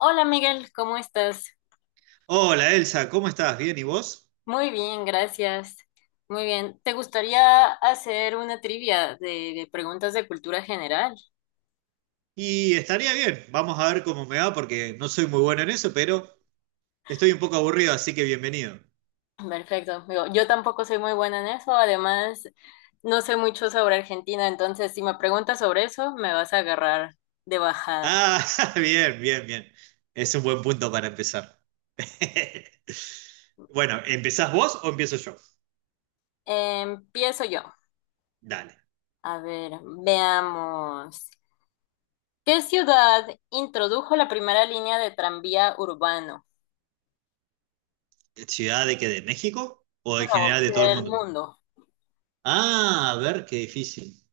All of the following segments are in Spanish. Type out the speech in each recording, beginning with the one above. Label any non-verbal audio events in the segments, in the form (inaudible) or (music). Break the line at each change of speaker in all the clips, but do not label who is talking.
Hola Miguel, ¿cómo estás?
Hola Elsa, ¿cómo estás? ¿Bien y vos?
Muy bien, gracias. Muy bien. ¿Te gustaría hacer una trivia de preguntas de cultura general?
Y estaría bien, vamos a ver cómo me va porque no soy muy bueno en eso, pero estoy un poco aburrido, así que bienvenido.
(clears throat) Perfecto. Digo, yo tampoco soy muy buena en eso. Además, no sé mucho sobre Argentina, entonces si me preguntas sobre eso, me vas a agarrar de bajada.
Ah, (laughs) bien. Es un buen punto para empezar. (laughs) Bueno, ¿empezás vos o empiezo yo?
Empiezo yo.
Dale.
A ver, veamos. ¿Qué ciudad introdujo la primera línea de tranvía urbano?
¿Ciudad de qué? ¿De México? ¿O
No,
en general de todo el
del
mundo?
mundo.
Ah, a ver, qué difícil.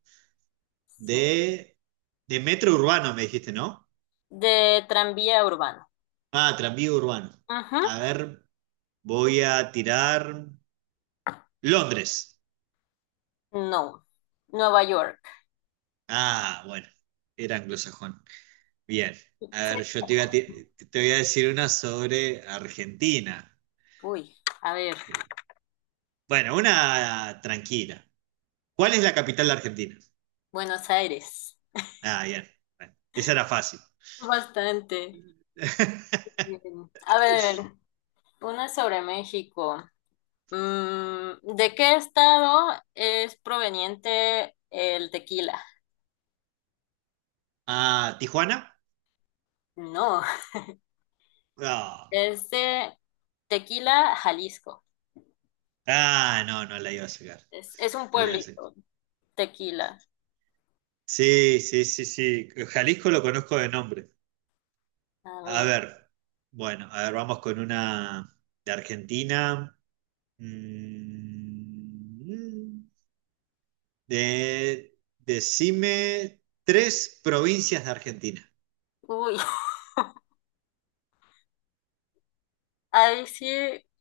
Sí.
De, de metro urbano me dijiste, ¿no?
De tranvía urbano.
Ah, tranvía urbano.
Ajá.
A ver, voy a tirar Londres.
No. Nueva York.
Ah, bueno, era anglosajón. Bien, a ver, yo te voy a, ti- te voy a decir una sobre Argentina.
Uy, a ver.
Bueno, una tranquila. ¿Cuál es la capital de Argentina?
Buenos Aires.
Ah, bien, bueno, esa era fácil.
Bastante.
(laughs)
Bien. A ver, una sobre México. ¿De qué estado es proveniente el tequila?
Ah, ¿Tijuana?
No,
No.
es de Tequila, Jalisco.
Ah, no, no la iba a sacar.
Es un
No la iba a sacar.
pueblito, Tequila.
Sí, sí, sí, sí. Jalisco lo conozco de nombre.
Ah,
A
mira.
ver, bueno, a ver, vamos con una de Argentina. Mm, decime tres provincias de Argentina.
Uy, ahí sí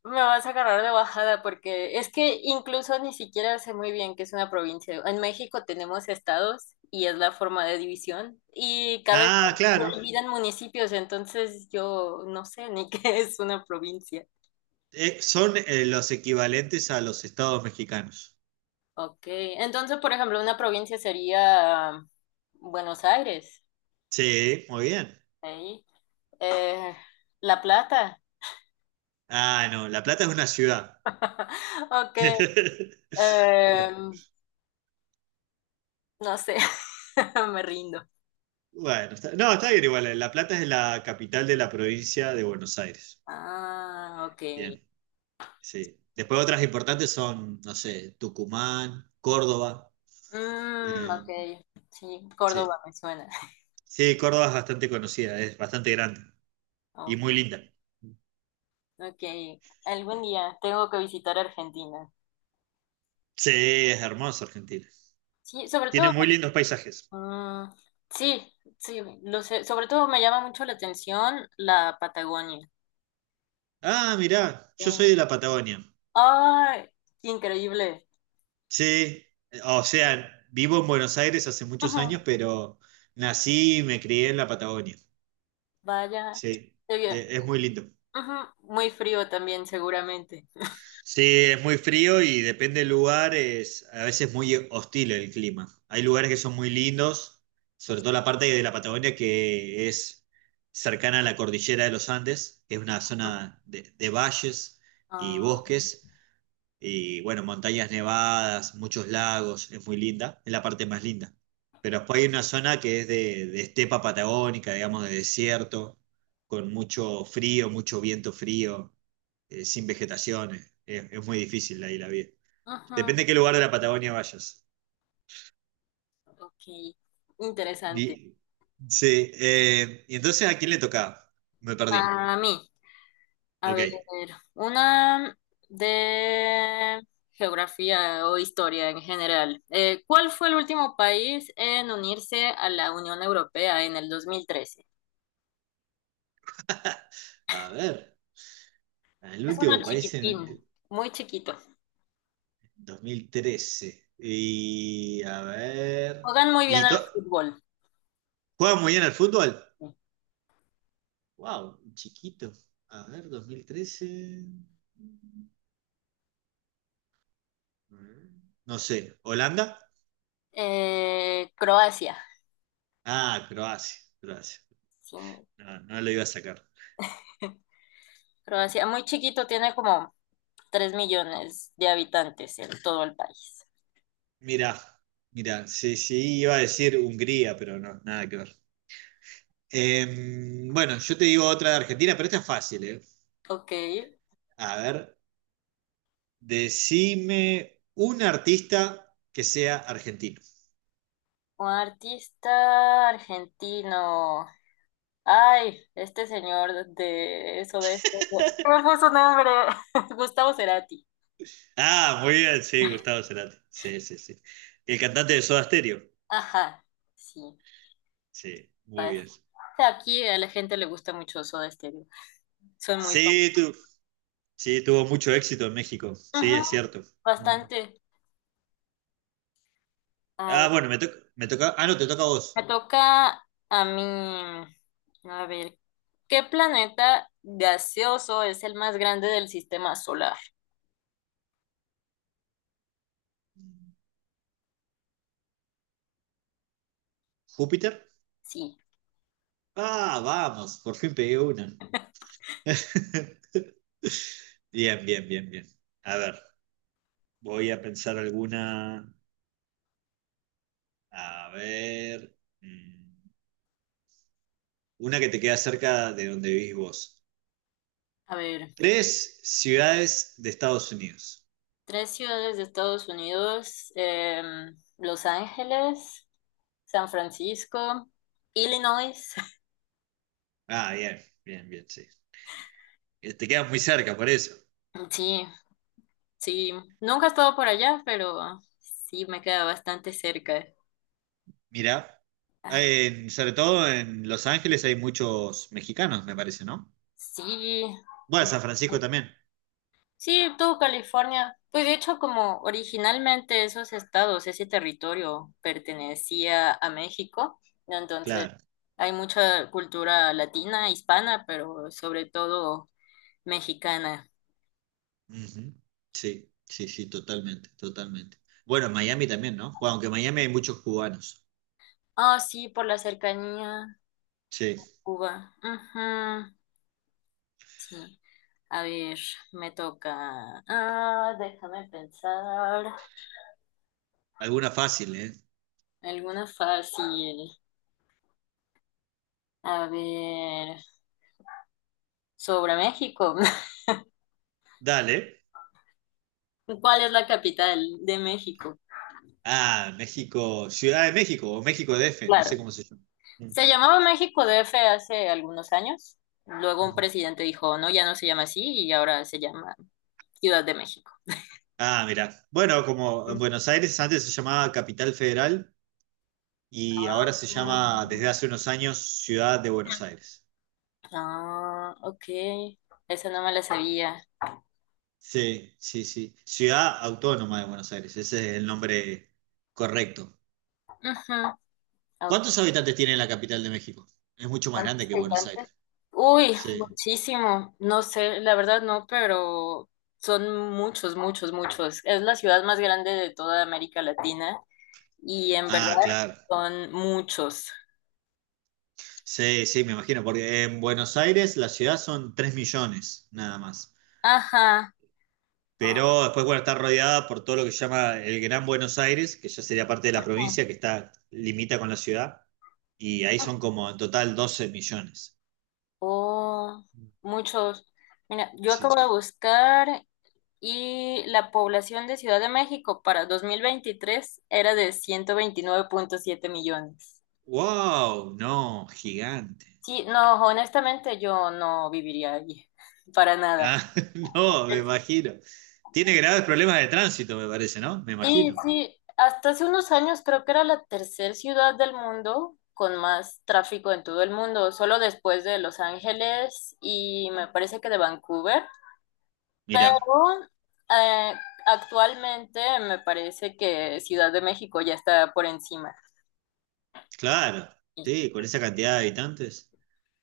me vas a agarrar de bajada porque es que incluso ni siquiera sé muy bien qué es una provincia. En México tenemos estados y es la forma de división y cada estado
Ah, claro.
se divide en municipios, entonces yo no sé ni (laughs) qué es una provincia.
Son los equivalentes a los estados mexicanos.
Ok, entonces por ejemplo una provincia sería Buenos Aires,
Sí, muy bien.
ahí. Eh, La Plata.
Ah, no, La Plata es una ciudad.
(laughs) Ok,
(laughs) Bu-
em, no sé, (laughs) me rindo.
Bueno, no, está bien igual. La Plata es la capital de la provincia de Buenos Aires.
Ah, ok.
Bien, sí. Después otras importantes son, no sé, Tucumán, Córdoba.
Mm,
eh,
ok, sí,
sí.
Córdoba me suena. (laughs)
Sí, Córdoba es bastante conocida, es bastante grande y
Oh,
muy linda.
ok, algún día tengo que visitar Argentina.
Sí, es hermoso Argentina.
Sí, sobre todo,
Tiene muy lindos paisajes.
mm, sí, sí, lo sé. Sobre todo me llama mucho la atención la Patagonia.
Ah, mirá, yo
Eh,
soy de la Patagonia.
¡Ay! Qué increíble.
Sí, o sea, vivo en Buenos Aires hace muchos años,
Ujú,
pero nací y me crié en la Patagonia.
vaya,
Sí,
qué bien.
es muy lindo.
Ujú, muy frío también, seguramente. (laughs)
Sí, es muy frío y depende del lugar, es a veces muy hostil el clima. Hay lugares que son muy lindos, sobre todo la parte de la Patagonia que es cercana a la cordillera de los Andes, que es una
Ujú,
zona de valles y
ah,
bosques. Y bueno, montañas nevadas, muchos lagos, es muy linda, es la parte más linda. Pero después hay una zona que es de estepa patagónica, digamos, de desierto, con mucho frío, mucho viento frío, sin vegetación. Es muy difícil ahí la vida. Depende de qué lugar de la Patagonia vayas.
ujú, ok, interesante.
Vi- Sí, y entonces ¿a quién le tocaba? Me perdí.
A mí. A
Ok.
ver, una de geografía o historia en general. ¿Cuál fue el último país en unirse a la Unión Europea en el 2013?
(laughs) A ver, el
Es uno
último país en...
chiquitín, muy chiquito.
2013. Y a ver.
Juegan muy bien al
Lito-
fútbol.
¿Juega muy bien al fútbol? Wow, chiquito. A ver, 2013. No sé, ¿Holanda?
Croacia.
Ah, Croacia.
Sí,
No, no lo iba a sacar.
Croacia, muy chiquito, tiene como 3 millones de habitantes en todo el país.
Mira, mira, sí, sí, iba a decir Hungría, pero no, nada que ver. Bueno, yo te digo otra de Argentina, pero esta es fácil, ¿eh?
Ok,
A ver, decime un artista que sea argentino.
un artista argentino. Ay, este señor de eso, de esto. ¿Cuál fue su nombre? (laughs) Gustavo Cerati.
Ah, muy bien, sí, Gustavo Cerati. Sí, sí, sí. El cantante de Soda Stereo.
Ajá, sí.
Sí, muy
Pues,
bien.
aquí a la gente le gusta mucho Soda Stereo. Soy muy fan.
Sí, sí, tuvo mucho éxito en México. Sí,
Ujú,
es cierto. Mm.
bastante. A
Ah,
ver,
bueno, me toca. Ah, no, te toca a
me
vos.
toca a mí. A ver, ¿qué planeta gaseoso es el más grande del sistema solar?
¿Júpiter?
Sí.
Ah, vamos, por fin pegué una. (laughs) Bien. A ver, voy a pensar alguna. A ver. Una que te queda cerca de donde vivís vos.
A ver.
Tres ciudades de Estados Unidos.
Tres ciudades de Estados Unidos, Los Ángeles, San Francisco, Illinois. (laughs)
Ah, bien, sí. Te quedas muy cerca, por eso.
Sí, sí, nunca he estado por allá, pero sí me queda bastante cerca.
Mirá,
Ay,
sobre todo en Los Ángeles hay muchos mexicanos, me parece, ¿no?
sí,
Bueno, San Francisco también,
sí, todo California. Pues de hecho, como originalmente esos estados, ese territorio pertenecía a México, entonces
claro.
hay mucha cultura latina, hispana, pero sobre todo mexicana.
Ujú. Sí, sí, sí, totalmente, totalmente. Bueno, en Miami también, ¿no? Bueno, aunque en Miami hay muchos cubanos.
Ah, sí, por la cercanía,
Sí,
Cuba. Ujú. A ver, me toca. Ah, déjame pensar.
alguna fácil, ¿eh?
Alguna fácil. A ver, sobre México.
Dale.
(laughs) ¿Cuál es la capital de México?
Ah, México, Ciudad de México o México DF, no
Claro.
sé cómo se llama. Mm.
Se llamaba México DF hace algunos años. Luego un presidente dijo, no, ya no se llama así y ahora se llama Ciudad de México.
Ah, mirá. Bueno, como en
Mm.
Buenos Aires antes se llamaba Capital Federal, y ahora se llama desde hace unos años Ciudad de Buenos Aires.
Ah, ok. Esa no me la sabía.
Sí, sí, sí. Ciudad Autónoma de Buenos Aires, ese es el nombre correcto.
Ujú, ok.
¿Cuántos habitantes tiene la capital de México? Es mucho más
¿Cuántos
grande que Buenos
habitantes?
Aires.
Uy,
Sí.
muchísimo. No sé, la verdad no, pero son muchos, muchos, muchos. Es la ciudad más grande de toda América Latina y en verdad
Ah, claro.
son muchos.
Sí, sí, me imagino, porque en Buenos Aires la ciudad son 3 millones nada más.
Ajá. Ajá.
Pero después, bueno, está rodeada por todo lo que se llama el Gran Buenos Aires, que ya sería parte de la provincia que está limita con la ciudad, y ahí son como en total 12 millones.
Oh, muchos. Mira, yo acabo
Sí.
de buscar y la población de Ciudad de México para 2023 era de 129,7 millones.
¡Wow! No, gigante.
Sí, no, honestamente yo no viviría allí, (laughs) para nada.
Ah, (laughs) no, me imagino. Tiene graves problemas de tránsito, me parece, ¿no? Me
Sí,
imagino.
sí, hasta hace unos años creo que era la tercer ciudad del mundo con más tráfico en todo el mundo, solo después de Los Ángeles y me parece que de Vancouver.
Mirá,
Pero, eh, actualmente me parece que Ciudad de México ya está por encima.
claro, sí, con esa cantidad de habitantes.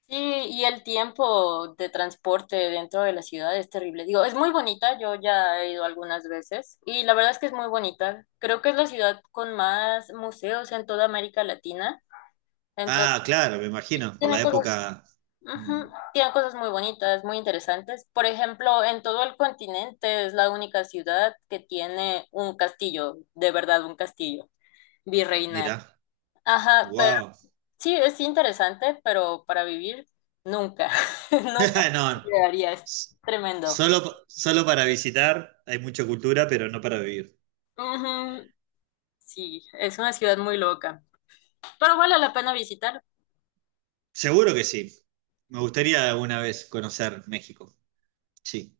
Sí, y el tiempo de transporte dentro de la ciudad es terrible. Digo, es muy bonita, yo ya he ido algunas veces y la verdad es que es muy bonita. Creo que es la ciudad con más museos en toda América Latina. Entonces,
Ah, claro, me
y
imagino, por
tiene
la
cosas,
época.
ujú,
Mm,
tiene cosas muy bonitas, muy interesantes. Por ejemplo, en todo el continente es la única ciudad que tiene un castillo, de verdad un castillo virreinal.
Mirá,
Ajá,
wow.
sí, es interesante, pero para vivir nunca, (laughs) nunca
(laughs) No,
llegaría, es
s-
tremendo.
solo para visitar, hay mucha cultura, pero no para vivir.
Ujú, sí, es una ciudad muy loca, pero vale la pena visitar.
Seguro que sí. Me gustaría alguna vez conocer México. Sí,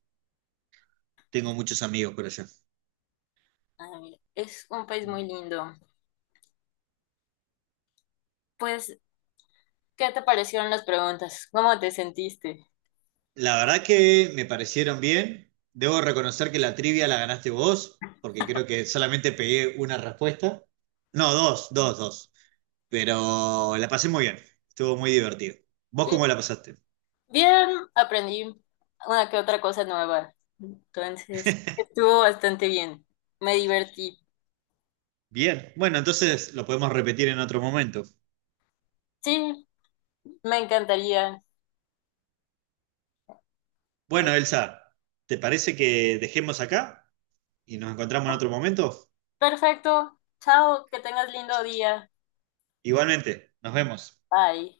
tengo muchos amigos por allá.
Ay, es un país muy lindo. Pues, ¿qué te parecieron las preguntas? ¿Cómo te sentiste?
La verdad que me parecieron bien. Debo reconocer que la trivia la ganaste vos, porque creo que solamente pegué una respuesta. No, dos. Pero la pasé muy bien. Estuvo muy divertido. ¿Vos
Sí,
cómo la pasaste?
bien, aprendí una que otra cosa nueva. Entonces, estuvo bastante bien. Me divertí.
Bien. Bueno, entonces lo podemos repetir en otro momento.
Sí, me encantaría.
Bueno, Elsa, ¿te parece que dejemos acá y nos encontramos en otro momento?
Perfecto. Chao, que tengas lindo día.
Igualmente, nos vemos.
Bye.